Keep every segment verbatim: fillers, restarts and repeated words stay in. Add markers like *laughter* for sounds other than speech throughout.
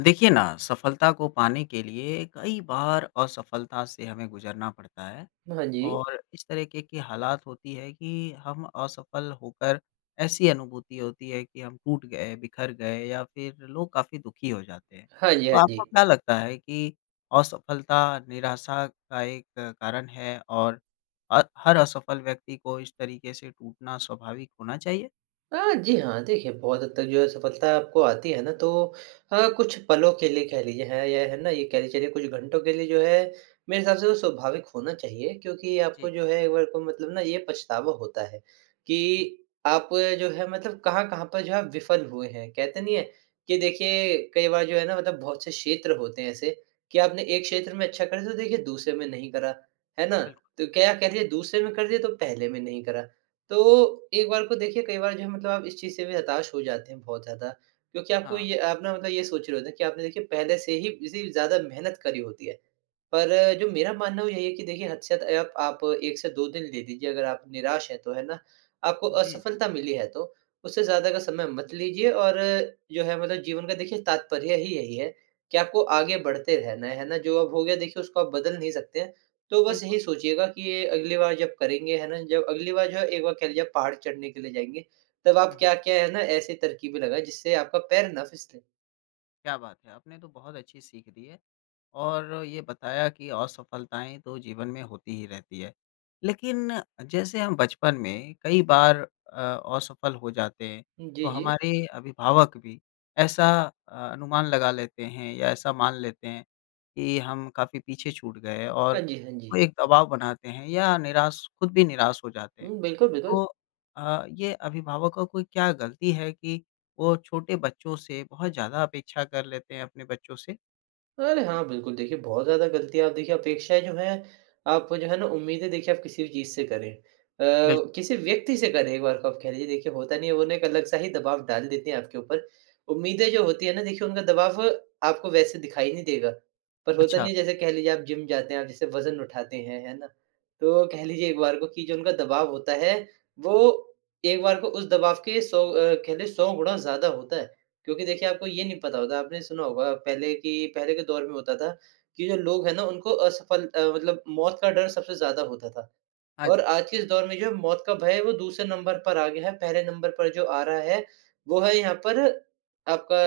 देखिए ना, सफलता को पाने के लिए कई बार असफलता से हमें गुज़रना पड़ता है हाँ जी। और इस तरीके की हालात होती है कि हम असफल होकर ऐसी अनुभूति होती है कि हम टूट गए, बिखर गए या फिर लोग काफ़ी दुखी हो जाते हैं। हाँ जी, हाँ तो जी। आपको क्या लगता है कि असफलता निराशा का एक कारण है और अ, हर असफल व्यक्ति को इस तरीके से टूटना स्वाभाविक होना चाहिए? हाँ जी, हाँ। देखिए, बहुत हद तक जो है सफलता आपको आती है ना, तो अ, कुछ पलों के लिए कह लीजिए है या है ना, ये कह के चलिए कुछ घंटों के लिए जो है मेरे हिसाब से वो स्वाभाविक होना चाहिए, क्योंकि जी। आपको जो है एक बार को मतलब ना ये पछतावा होता है कि हुँ, आप जो है मतलब कहाँ-कहाँ पर जो है विफल हुए हैं। कहते नहीं है कि देखिए कई बार जो है ना मतलब बहुत से क्षेत्र होते हैं ऐसे कि आपने एक क्षेत्र में अच्छा कर दिया तो देखिए दूसरे में नहीं करा, है ना? बिल्कुल। तो क्या कह रही है, दूसरे में कर दिया तो पहले में नहीं करा। तो एक बार को देखिए कई बार जो है मतलब आप इस चीज़ से भी हताश हो जाते हैं बहुत ज़्यादा, क्योंकि आपको हाँ। ये आप ना मतलब ये सोच रहे होते हैं कि आपने देखिए पहले से ही इसी ज़्यादा मेहनत करी होती है। पर जो मेरा मानना वो यही है कि देखिए हद से ज़्यादा आप आप एक से दो दिन ले लीजिए अगर आप निराश हैं तो, है ना? आपको जी, जी, असफलता मिली है तो, उससे ज़्यादा का समय मत लीजिए, और जो है मतलब जीवन का देखिए तात्पर्य ही यही है कि आपको आगे बढ़ते रहना है, है ना? जो अब हो गया देखिए उसको आप बदल नहीं सकते। तो बस बिल्कुल। यही सोचिएगा कि ये अगली बार जब करेंगे, है ना? जब अगली बार जो है एक बार कह लीजिए आप पहाड़ चढ़ने के लिए जाएँगे, तब हुँ, आप हुँ। क्या-क्या है ना ऐसी तरकीबें लगाएँ जिससे आपका पैर ना फिसले। क्या बात है! आपने तो बहुत अच्छी सीख दी है और ये बताया कि असफलताएँ तो जीवन में होती ही रहती है। लेकिन जैसे हम बचपन में कई बार अ, असफल हो जाते हैं, तो जी, जी। हमारे अभिभावक भी ऐसा अ, अनुमान लगा लेते हैं या ऐसा मान लेते हैं कि हम काफ़ी पीछे छूट गए और हाँ जी, हाँ जी। वो एक दबाव बनाते हैं या निराश खुद भी निराश हो जाते हैं। हुँ, बिल्कुल, बिल्कुल। तो अ, ये अभिभावकों की क्या गलती है कि वो छोटे बच्चों से बहुत ज़्यादा अपेक्षा कर लेते हैं अपने बच्चों से? अरे हाँ, बिल्कुल। देखिए बहुत ज़्यादा गलतियाँ, आप देखिए अपेक्षाएँ जो हैं, आप जो है ना उम्मीदें, देखिए आप किसी भी चीज़ से करें। अ, बिल्कुल। किसी व्यक्ति से करें एक बार को, आप कह लीजिए देखिए होता नहीं है, वो ना एक अलग-सा ही दबाव डाल देते हैं आपके ऊपर। उम्मीदें जो होती है ना, देखिए उनका दबाव आपको वैसे दिखाई नहीं देगा। पर होता अच्छा, नहीं है, जैसे कह लीजिए आप जिम जाते हैं, आप जैसे वज़न उठाते हैं, है ना? तो कह लीजिए एक बार को कि जो उनका दबाव होता है, वो एक बार को उस दबाव के सौ अ, कह लें सौ गुणा ज़्यादा होता है। क्योंकि देखिए आपको ये नहीं पता होता, आपने सुना होगा पहले कि पहले के दौर में होता था कि जो लोग हैं ना उनको असफल अ, मतलब मौत का डर सबसे ज़्यादा होता था। हाँ और जी। आज के इस दौर में जो है मौत का भय है वो दूसरे नंबर पर आ गया है। पहले नंबर पर जो आ रहा है वो है यहाँ पर आपका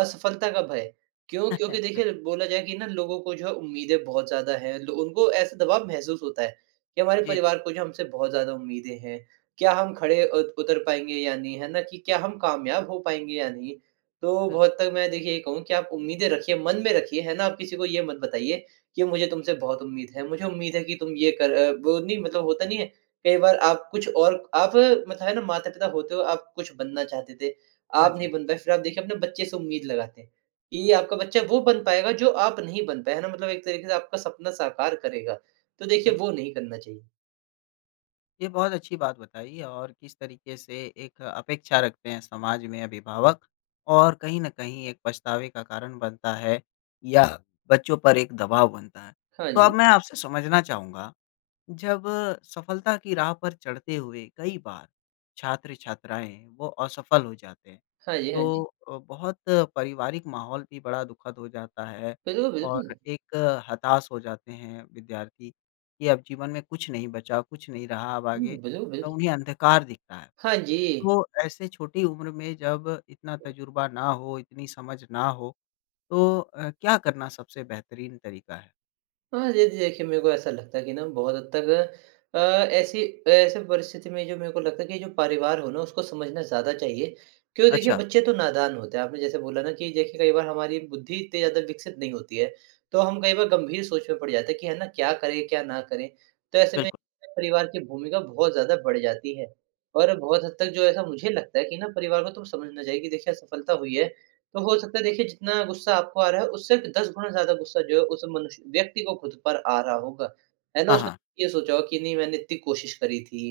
असफलता का भय। क्यों? क्योंकि बिल देखिए बोला जाए कि ना लोगों को जो है उम्मीदें बहुत ज़्यादा हैं। लो उनको ऐसा दबाव महसूस होता है कि हमारे जी, परिवार को जो हमसे बहुत ज़्यादा उम्मीदें हैं। क्या हम खड़े उत उतर पाएँगे या नहीं? है ना? कि क्या हम कामयाब हो पाएँगे या नहीं? तो बिल्क बहुत तक मैं देखिए ये कहूँ कि आप उम्मीदें रखिए, मन में रखिए, है ना? आप किसी को ये मत बताइए कि मुझे तुमसे बहुत उम्मीद है, मुझे उम्मीद है कि तुम ये कर अ, वो नहीं मतलब होता नहीं है, कई बार आप कुछ और आप मतलब है ना माता-पिता होते हो, आप कुछ बनना चाहते थे, हाँ आप जी, नहीं बन पाए, फिर आप देखिए अपने बच्चे से उम्मीद लगाते हैं कि ये आपका बच्चा वो बन पाएगा जो आप नहीं बन पाए, है ना? मतलब एक तरीके से आपका सपना साकार करेगा, तो देखिए वो बिल्कुल। नहीं करना चाहिए। ये बहुत अच्छी बात बताई और किस तरीके से एक अपेक्षा रखते हैं समाज में अभिभावक और कहीं न कहीं एक पछतावे का कारण बनता है या बच्चों पर एक दबाव बनता है। हाँ तो अब जी। मैं आपसे समझना चाहूँगा जब सफलता की राह पर चढ़ते हुए कई बार छात्र-छात्राएँ वो असफल हो जाते हैं, हाँ जी, हाँ तो जी। अ, बहुत पारिवारिक माहौल भी बड़ा दुखद हो जाता है बिल्कुल, बिल्कुल। और एक अ, हताश हो जाते हैं विद्यार्थी कि अब जीवन में कुछ नहीं बचा, कुछ नहीं रहा अब आगे हुँ, बिल्कुल, अ, बिल्कुल। उन्हें अंधकार दिखता है। हाँ जी। तो ऐसे छोटी उम्र में जब इतना तजुर्बा ना हो, इतनी समझ ना हो, तो अ, क्या करना सबसे बेहतरीन तरीका है? हाँ, ये देखिए मेरे को ऐसा लगता है कि ना बहुत हद तक अ, ऐसी ऐसे परिस्थिति में जो मेरे को लगता है कि जो परिवार हो ना उसको समझना ज़्यादा चाहिए। क्यों? देखिए अच्छा, बच्चे तो नादान होते हैं। आपने जैसे बोला ना कि देखिए कई बार हमारी बुद्धि इतनी ज़्यादा विकसित नहीं होती है। तो हम कई बार गंभीर सोच में पड़ जाते हैं कि है ना क्या करें, क्या ना करें। तो ऐसे में बिल्कुल। परिवार की भूमिका बहुत ज़्यादा बढ़ जाती है। और बहुत हद तक जो ऐसा मुझे लगता है कि ना परिवार को तो समझना चाहिए कि देखिए असफलता हुई है तो हो सकता है देखिए जितना गुस्सा आपको आ रहा है उससे दस गुना ज़्यादा गुस्सा जो है उस मनुष्य व्यक्ति को खुद पर आ रहा होगा। है ना? हाँ, उसने हाँ। ये सोचा होगा कि नहीं, मैंने इतनी कोशिश करी थी।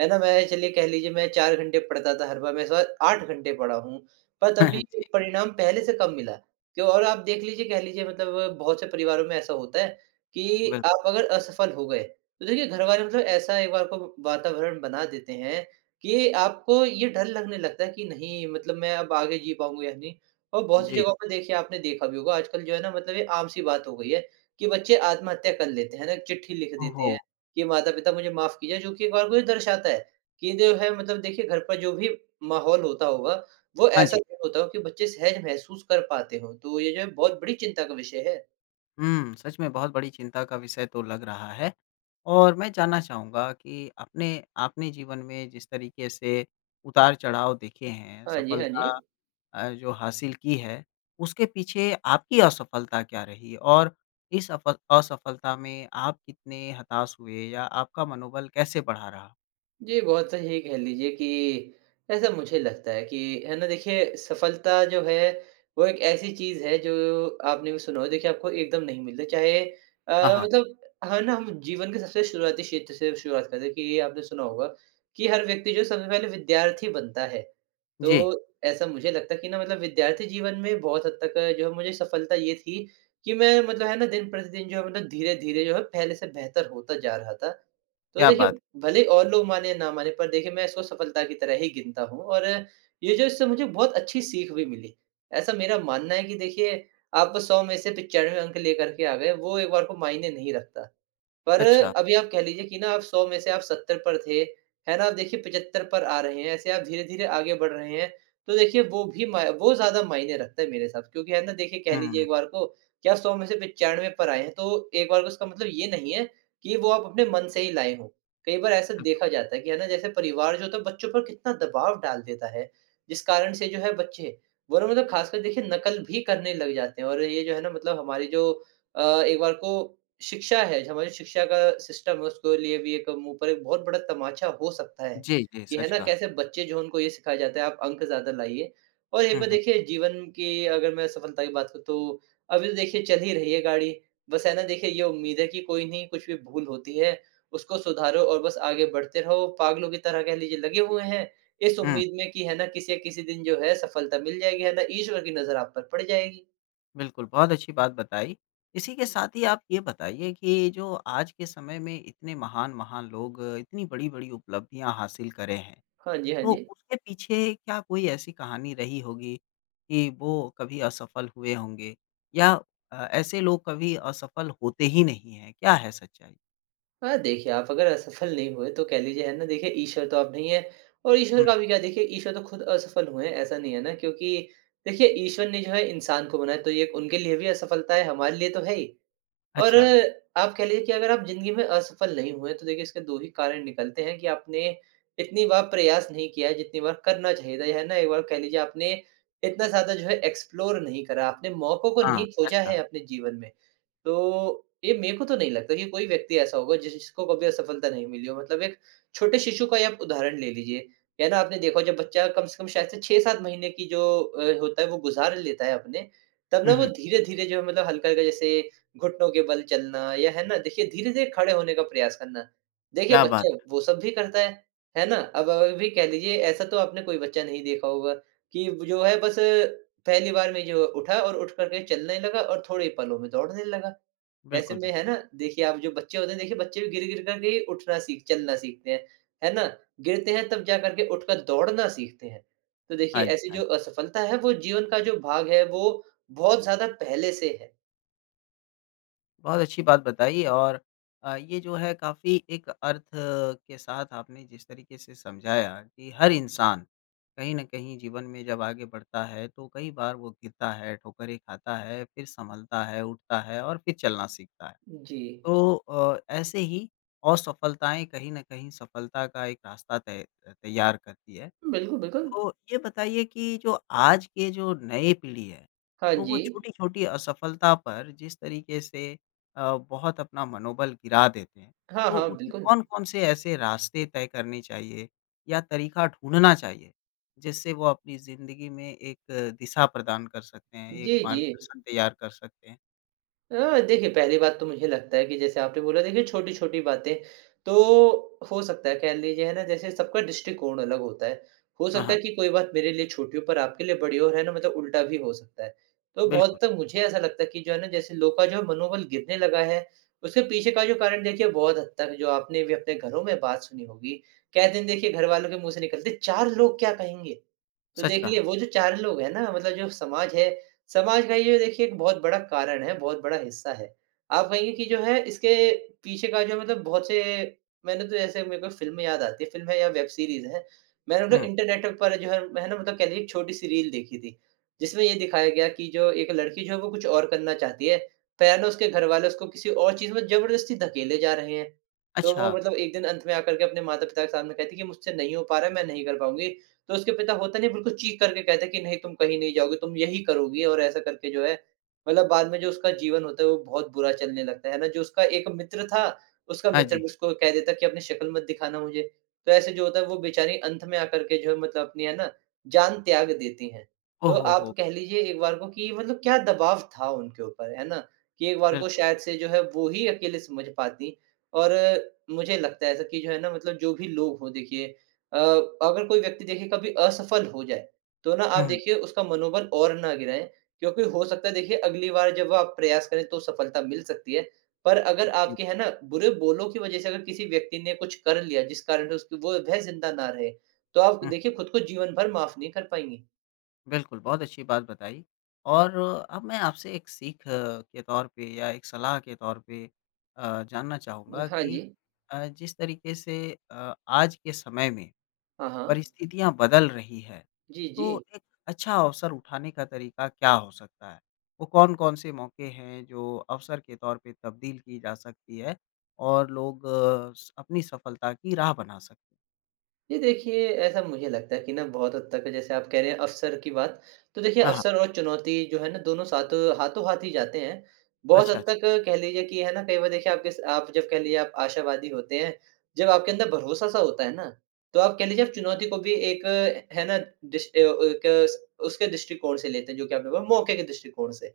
है ना? मैं, चलिए कह लीजिए, मैं चार घंटे पढ़ता था हर बार, मैं इस बार आठ घंटे पढ़ा हूँ। पर तब *laughs* भी जी, परिणाम पहले से कम मिला। क्यों? और आप देख लीजिए कह लीजिए मतलब बहुत से परिवारों में ऐसा होता है कि बिल्कुल। आप अगर असफल हो गए तो देखिए घरवाले मतलब ऐसा एक बार को वातावरण बना देते हैं कि आपको ये डर लगने लगता है कि नहीं मतलब मैं अब आगे जी पाऊँगा या नहीं। और बहुत सी जी। जगहों पे देखिए आपने देखा भी होगा, आजकल जो है ना मतलब ये आम सी बात हो गई है कि बच्चे आत्महत्या कर लेते हैं ना चिट्ठी लिख ओहो! देते हैं कि माता-पिता मुझे माफ कीजिए, जो कि एक बार को ये दर्शाता है कि जो है मतलब देखिए घर पर जो भी माहौल होता होगा वो हाँ ऐसा जी। नहीं होता हो कि बच्चे सहज महसूस कर पाते हों। तो ये जो है बहुत बड़ी चिंता का विषय है। हुँ, सच में बहुत बड़ी चिंता का विषय तो लग रहा है और मैं जानना चाहूँगा कि अपने आपने जीवन में जिस तरीके से उतार-चढ़ाव देखे हैं, हाँ जी, हाँ जी। सफलता अ, जो हासिल की है, उसके पीछे आपकी असफलता क्या रही? और इस अफ असफलता में आप कितने हताश हुए या आपका मनोबल कैसे बढ़ा रहा? जी, बहुत सही कह लीजिए कि ऐसा मुझे लगता है कि है ना देखिए सफलता जो है वो एक ऐसी चीज़ है जो आपने भी सुना हो, देखिए आपको एकदम नहीं मिलता चाहे हाँ, अ, हाँ। मतलब, है ना हम जीवन के सबसे शुरुआती क्षेत्र से शुरुआत करते हैं कि आपने सुना होगा कि हर व्यक्ति जो सबसे पहले विद्यार्थी बनता है। जी, तो ऐसा मुझे लगता है कि ना मतलब विद्यार्थी जीवन में बहुत हद तक जो है मुझे सफलता ये थी कि मैं मतलब है ना दिन-प्रतिदिन जो है मतलब धीरे-धीरे जो है पहले से बेहतर होता जा रहा था। तो क्या देखिए, बात! भले और लोग माने या ना माने, पर देखिए मैं इसको सफलता की तरह ही गिनता हूँ, और ये जो इससे मुझे बहुत अच्छी सीख भी मिली। ऐसा मेरा मानना है कि देखिए आप सौ में से पंचानवे अंक लेकर के आ गए, वो एक बार को मायने नहीं रखता। पर अच्छा। अभी आप कह लीजिए कि ना आप सौ में से आप सत्तर पर थे, है ना? आप देखिए पचहत्तर पर आ रहे हैं, ऐसे आप धीरे-धीरे आगे बढ़ रहे हैं। तो देखिए वो भी मा वो ज़्यादा मायने रखता है मेरे हिसाब से, क्योंकि है ना देखिए कह हुँ, लीजिए हुँ। एक बार को कि आप सौ में से पचानवे पर आए हैं, तो एक बार को इसका मतलब ये नहीं है कि वो आप अपने मन से ही लाए हों। कई बार ऐसा देखा जाता है कि है ना जैसे परिवार जो होता है बच्चों पर कितना दबाव डाल देता है, जिस कारण से जो है बच्चे वो ना मतलब ख़ासकर देखिए नकल भी करने लग जाते हैं, और ये जो है ना मतलब हमारी जो अ, एक बार को शिक्षा है, जो हमारी शिक्षा का सिस्टम है उसको लिए भी एक मुँह पर एक बहुत बड़ा तमाचा हो सकता है, जी, जी, कि है सच ना कहा। कैसे बच्चे जो हैं उनको ये सिखाया जाता है आप अंक ज़्यादा लाइए। और यहीं हुँ, पर हुँ। देखिए जीवन की अगर मैं सफलता की बात करूँ तो अभी तो देखिए चल ही रही है गाड़ी, बस है ना देखिए ये उम्मीद है कि कोई नहीं, कुछ भी भूल होती है, उसको सुधारो और बस आगे बढ़ते रहो, पागलों की तरह कह लीजिए लगे हुए हैं, इस हुँ। उम्मीद में कि है ना किसी या किसी दिन जो है सफलता मिल जाएगी, है ना ईश्वर की नज़र आप पर पड़ जाएगी। बिल्कुल, बहुत अच्छी बात बताई। इसी के साथ ही आप ये बताइए कि जो आज के समय में इतने महान-महान लोग इतनी बड़ी-बड़ी उपलब्धियाँ हासिल करे हैं, हाँ जी, हाँ तो जी। उसके पीछे क्या कोई ऐसी कहानी रही होगी कि वो कभी असफल हुए होंगे या अ, ऐसे लोग कभी असफल होते ही नहीं हैं? क्या है सच्चाई? हाँ, देखिए आप अगर असफल नहीं हुए तो कह लीजिए है ना देखिए ईश्वर तो आप नहीं है, और ईश्वर हुँ, का भी क्या, देखिए ईश्वर तो खुद असफल हुए हैं, ऐसा नहीं है ना, क्योंकि देखिए ईश्वर ने जो है इंसान को बनाया तो ये उनके लिए भी असफलता है, हमारे लिए तो है ही। और अच्छा। आप कह लीजिए कि अगर आप ज़िंदगी में असफल नहीं हुए तो देखिए इसके दो ही कारण निकलते हैं कि आपने इतनी बार प्रयास नहीं किया है जितनी बार करना चाहिए था, या है ना एक बार कह लीजिए आपने इतना ज़्यादा जो है एक्सप्लोर नहीं करा, आपने मौकों को हाँ, नहीं सच खोजा है कहा। अपने जीवन में। तो ये मेरे को तो नहीं लगता कि कोई व्यक्ति ऐसा होगा जिसको कभी असफलता नहीं मिली हो। मतलब एक छोटे शिशु का ही आप उदाहरण ले लीजिए, या ना आपने देखा हो जब बच्चा कम से कम शायद से छह सात महीने की जो अ, होता है वो गुज़ार लेता है अपने, तब ना हुँ, वो हुँ, धीरे-धीरे जो है मतलब हल्का-हल्का जैसे घुटनों के बल चलना या है ना, देखिए धीरे-धीरे खड़े होने का प्रयास करना। देखिए क्या बात! बच्चा वो सब भी करता है, है ना? अब अभी कह लीजिए ऐसा तो आपने कोई बच्चा नहीं देखा होगा कि जो है बस पहली बार में जो उठा और उठ कर के चलने लगा और थोड़े ही पलों में दौड़ने लगा। ऐसे बिल्कुल, में है बिल्कुल। ना देखिए आप जो बच्चे होते हैं देखिए बच्चे भी गिर-गिर करके ही उठना सीख चलना सीखते हैं, है ना? गिरते हैं तब जा करके उठकर दौड़ना सीखते हैं। तो देखिए हाँ जी, ऐसी हाँ जो जी। असफलता है वो जीवन का जो भाग है वो बहुत ज़्यादा पहले से है। बहुत अच्छी बात बताई और अ, ये जो है काफ़ी एक अर्थ के साथ आपने जिस तरीके से समझाया कि हर इंसान कहीं न कहीं जीवन में जब आगे बढ़ता है तो कई बार वो गिरता है, ठोकरें खाता है, फिर संभलता है, उठता है और फिर चलना सीखता है। जी। तो अ, ऐसे ही असफलताएँ कहीं न कहीं सफलता का एक रास्ता तय तैयार करती है। बिल्कुल, बिल्कुल। तो ये बताइए कि जो आज के जो नए पीढ़ी है, हाँ तो वो जी। छोटी-छोटी असफलता पर जिस तरीके से अ, बहुत अपना मनोबल गिरा देते हैं, हाँ, तो हाँ, उन्हें बिल्कुल। कौन-कौन से ऐसे रास्ते तय करने चाहिए या तरीका ढूँढना चाहिए, जिससे वो अपनी ज़िंदगी में एक दिशा प्रदान कर सकते हैं, एक जी, जी। मार्गदर्शन तैयार कर सकते हैं? अ, देखिए पहली बात तो मुझे लगता है कि जैसे आपने बोला देखिए छोटी-छोटी बातें, तो हो सकता है कह लीजिए है ना जैसे सबका दृष्टिकोण अलग होता है। हो हाँ, सकता हाँ, है कि कोई बात मेरे लिए छोटी हो पर आपके लिए बड़ी हो और है ना मतलब उल्टा भी हो सकता है। तो बिल्कुल, बहुत तक मुझे ऐसा लगता है कि जो है ना जैसे लोग का जो मनोबल गिरने लगा है, उसके पीछे का जो कारण देखिए बहुत हद तक जो आपने भी अपने घरों में बात सुनी होगी। कहते हैं देखिए घर वालों के मुँह से निकलती है चार लोग क्या कहेंगे? तो सच देख कहा। लिए वो जो चार लोग हैं ना मतलब जो समाज है, समाज का ये देखिए एक बहुत बड़ा कारण है, बहुत बड़ा हिस्सा है। आप कहेंगे कि जो है इसके पीछे का जो मतलब बहुत से मैंने तो ऐसे मेरे को फ़िल्म याद आती है, फ़िल्म है या वेब सीरीज़ है। मैंने मतलब हुँ, इंटरनेट पर जो है है ना मतलब कह लीजिए एक छोटी-सी रील देखी थी, जिसमें ये दिखाया गया कि जो एक लड़की जो है वो कुछ और करना चाहती है, पर उसके घरवाले उसको किसी और चीज़ में ज़बरदस्ती धकेले जा रहे हैं। तो अच्छा, वो मतलब एक दिन अंत में आकर के अपने माता-पिता के सामने कहती है कि मुझसे नहीं हो पा रहा है, मैं नहीं कर पाऊँगी। तो उसके पिता होता नहीं है बिल्कुल चीख करके कहते हैं कि नहीं तुम कहीं नहीं जाओगे, तुम यही करोगी और ऐसा करके जो है मतलब बाद में जो उसका जीवन होता है वो बहुत बुरा चलने लगता है, है ना? जो उसका एक मित्र था, उसका हाँ मित्र जी। भी उसको कह देता है कि अपनी शक्ल मत दिखाना मुझे। तो ऐसे जो होता है वो बेचारी अंत में आकर के जो है मतलब अपनी है ना जान त्याग देती हैं। ओह तो हो, आप हो! कह लीजिए एक बार को कि मतलब क्या दबाव था उनके ऊपर, है ना? कि एक बार को बिल्कुल, शायद से जो है वो ही अकेले समझ पातीं और मुझे लगता है ऐसा कि जो है ना मतलब जो भी लोग हों देखिए अ, अगर कोई व्यक्ति देखिए कभी असफल हो जाए, तो ना हुँ, आप हुँ। देखिए उसका मनोबल और ना गिराएँ, क्योंकि हो सकता है देखिए अगली बार जब आप प्रयास करें तो सफलता मिल सकती है। पर अगर जी। आपके है ना बुरे बोलों की वज़ह से अगर किसी व्यक्ति ने कुछ कर लिया जिस कारण से उसकी वो वह ज़िंदा ना रहे, तो आप हुँ। देखिए खुद को जीवन भर माफ़ नहीं कर पाएँगी। बिल्कुल, बहुत अच्छी बात बताई और अब मैं आपसे एक सीख अ, के तौर पे या एक सलाह के तौर पे अ, जानना चाहूँगा हाँ कि जी। अ, जिस तरीके से अ, आज के समय में हाँ, हाँ। परिस्थितियाँ बदल रही है, जी, जी। तो एक अच्छा अवसर उठाने का तरीका क्या हो सकता है? वो कौन-कौन से मौके हैं जो अवसर के तौर पे तब्दील की जा सकती है और लोग अ, स अपनी सफलता की राह बना सकते हैं? जी, देखिए ऐसा मुझे लगता है कि ना बहुत हद तक जैसे आप कह रहे हैं अवसर की बात, तो देखिए हाँ, हाँ। अवसर और चुनौती जो है ना दोनों साथ हाथों-हाथ ही जाते हैं। बहुत अच्छा, हद अच्छा। तक कह लीजिए कि है ना कई बार देखिए आपके स आप जब कह लीजिए आप आशावादी होते हैं, जब आपके अंदर भरोसा-सा होता है ना, तो आप कह लीजिए आप चुनौती को भी एक है ना, डिश अ, एक उसके दृष्टिकोण से लेते हैं जो कि आपने बोला मौके के दृष्टिकोण से।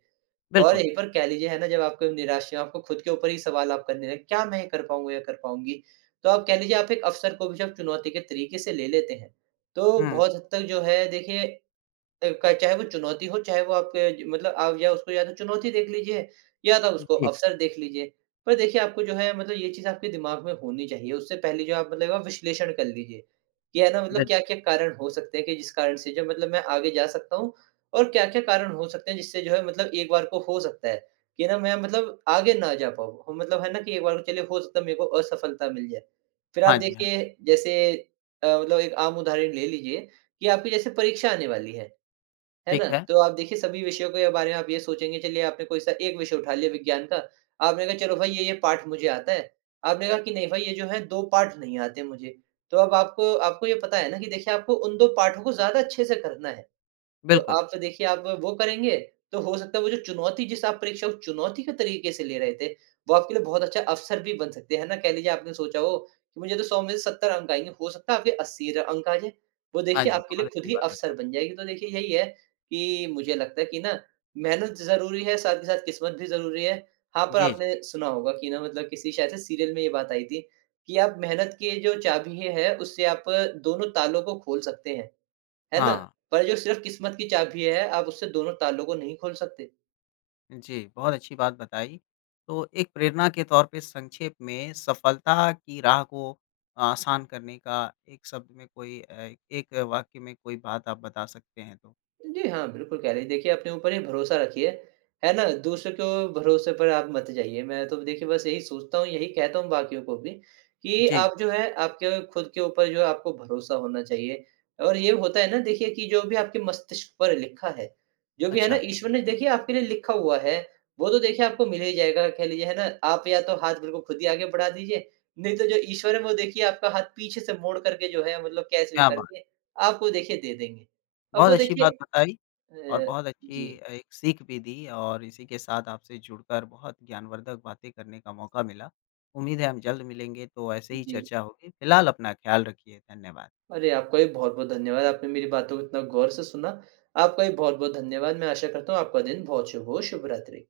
और बिल्कुल। यहीं पर कह लीजिए है ना जब आपको निराश या आपको खुद के ऊपर ही सवाल आप करने लगे, क्या मैं ये कर पाऊँगा या कर पाऊँगी? तो आप कह लीजिए आप एक अवसर को भी जब चुनौती के तरीके से ले लेते हैं, तो हुँ। बहुत हद तक जो है देखिए अ, क चाहे वो चुनौती हो, चाहे वो आपके ज मतलब आप या उसको या तो चुनौती देख लीजिए या तो उसको जी, अवसर देख लीजिए। पर देखिए आपको जो है मतलब ये चीज़ आपके दिमाग में होनी चाहिए। उससे पहले जो आप मतलब आप विश्लेषण कर लीजिए। कि है ना मतलब बिल्कुल। क्या-क्या कारण हो सकते हैं कि जिस कारण से जो मतलब मैं आगे जा सकता हूँ और क्या-क्या कारण हो सकते हैं जिससे जो है मतलब एक बार को हो सकता है कि ना मैं मतलब आगे ना जा पाऊँ। हो मतलब है ना कि एक बार को चलिए हो सकता है मेरे को असफलता मिल जाए। फिर आप हाँ जी, हाँ जी। देखिए जैसे अ, मतलब एक आम उदाहरण ले लीजिए कि आपकी जैसे परीक्षा आने वाली है। है ना? ठीक है। तो आप देखिए सभी विषयों के बारे में आप ये सोचेंगे चलिए आपने कोई सा एक विषय उठा लिया विज्ञान का, आपने कहा चलो भाई ये-ये पाठ मुझे आता है। आपने कहा कि नहीं भाई ये जो है दो पाठ नहीं आते मुझे। तो अब आपको आपको ये पता है ना कि देखिए आपको उन दो पाठों को ज़्यादा अच्छे से करना है। तो बिल्कुल। आप तो देखिए आप वो करेंगे, तो हो सकता है वो जो चुनौती जिस आप परीक्षा को चुनौती के तरीके से ले रहे थे, वो आपके लिए बहुत अच्छा अवसर भी बन सकते हैं, है ना? कह लीजिए आपने सोचा हो कि मुझे तो सौ में से सत्तर अंक आएँगे, हो सकता है आपके अस्सी र अंक आ जाए। वो हाँ देखिए जी, आपके बहुत लिए खुद अच्छी ही बात अवसर बताई। बन जाएगी। तो देखिए यही है कि मुझे लगता है कि ना मेहनत ज़रूरी है, साथ ही साथ किस्मत भी ज़रूरी है। हाँ, पर जी, जी। आपने सुना होगा कि ना मतलब किसी शायद से सीरियल में ये बात आई थी कि आप मेहनत की जो चाबी है, उससे आप दोनों तालों को खोल सकते हैं। है ना? हाँ। पर जो सिर्फ़ बिल्कुल। किस्मत की चाबी है, आप उससे दोनों तालों को नहीं खोल सकते। जी, बहुत अच्छी बात बताई। तो एक प्रेरणा के तौर पे संक्षेप में सफलता की राह को आसान करने का एक शब्द में कोई अ, एक वाक्य में कोई बात आप बता सकते हैं तो? जी हाँ, बिल्कुल कह रही हैं। देखिए अपने ऊपर ही भरोसा रखिए, है ना? दूसरों के भरोसे पर आप मत जाइए। मैं तो देखिए बस यही सोचता हूँ, यही कहता हूँ बाकियों को भी कि जी, जी। आप जो है आपके खुद के ऊपर जो है आपको भरोसा होना चाहिए। और ये होता है ना देखिए कि जो भी आपके मस्तिष्क पर लिखा है, जो भी है ना अच्छा, ईश्वर ने देखिए आपके लिए लिखा हुआ है, वो तो देखिए आपको मिल ही जाएगा कह लीजिए है ना? आप या तो हाथ बिल्कुल खुद ही आगे बढ़ा दीजिए, नहीं तो जो ईश्वर है वो देखिए आपका हाथ पीछे से मोड़ करके जो है मतलब कैसे भी क्या बात! करके आपको देखिए दे देंगे। अब बहुत वो अच्छी बात देखिए बताई और अ, बहुत जी, अच्छी अ, एक सीख भी दी और इसी के साथ आपसे जुड़कर बहुत ज्ञानवर्धक बातें करने का मौका मिला। उम्मीद है हम जल्द मिलेंगे तो ऐसे ही जी। चर्चा होगी। फिलहाल अपना ख़्याल रखिए। धन्यवाद। अरे! आपका भी बहुत-बहुत धन्यवाद। आपने मेरी बातों को इतना गौर से सुना। आपका भी बहुत-बहुत धन्यवाद। मैं आशा करता हूँ आपका दिन बहुत शुभ हो। शुभ रात्रि।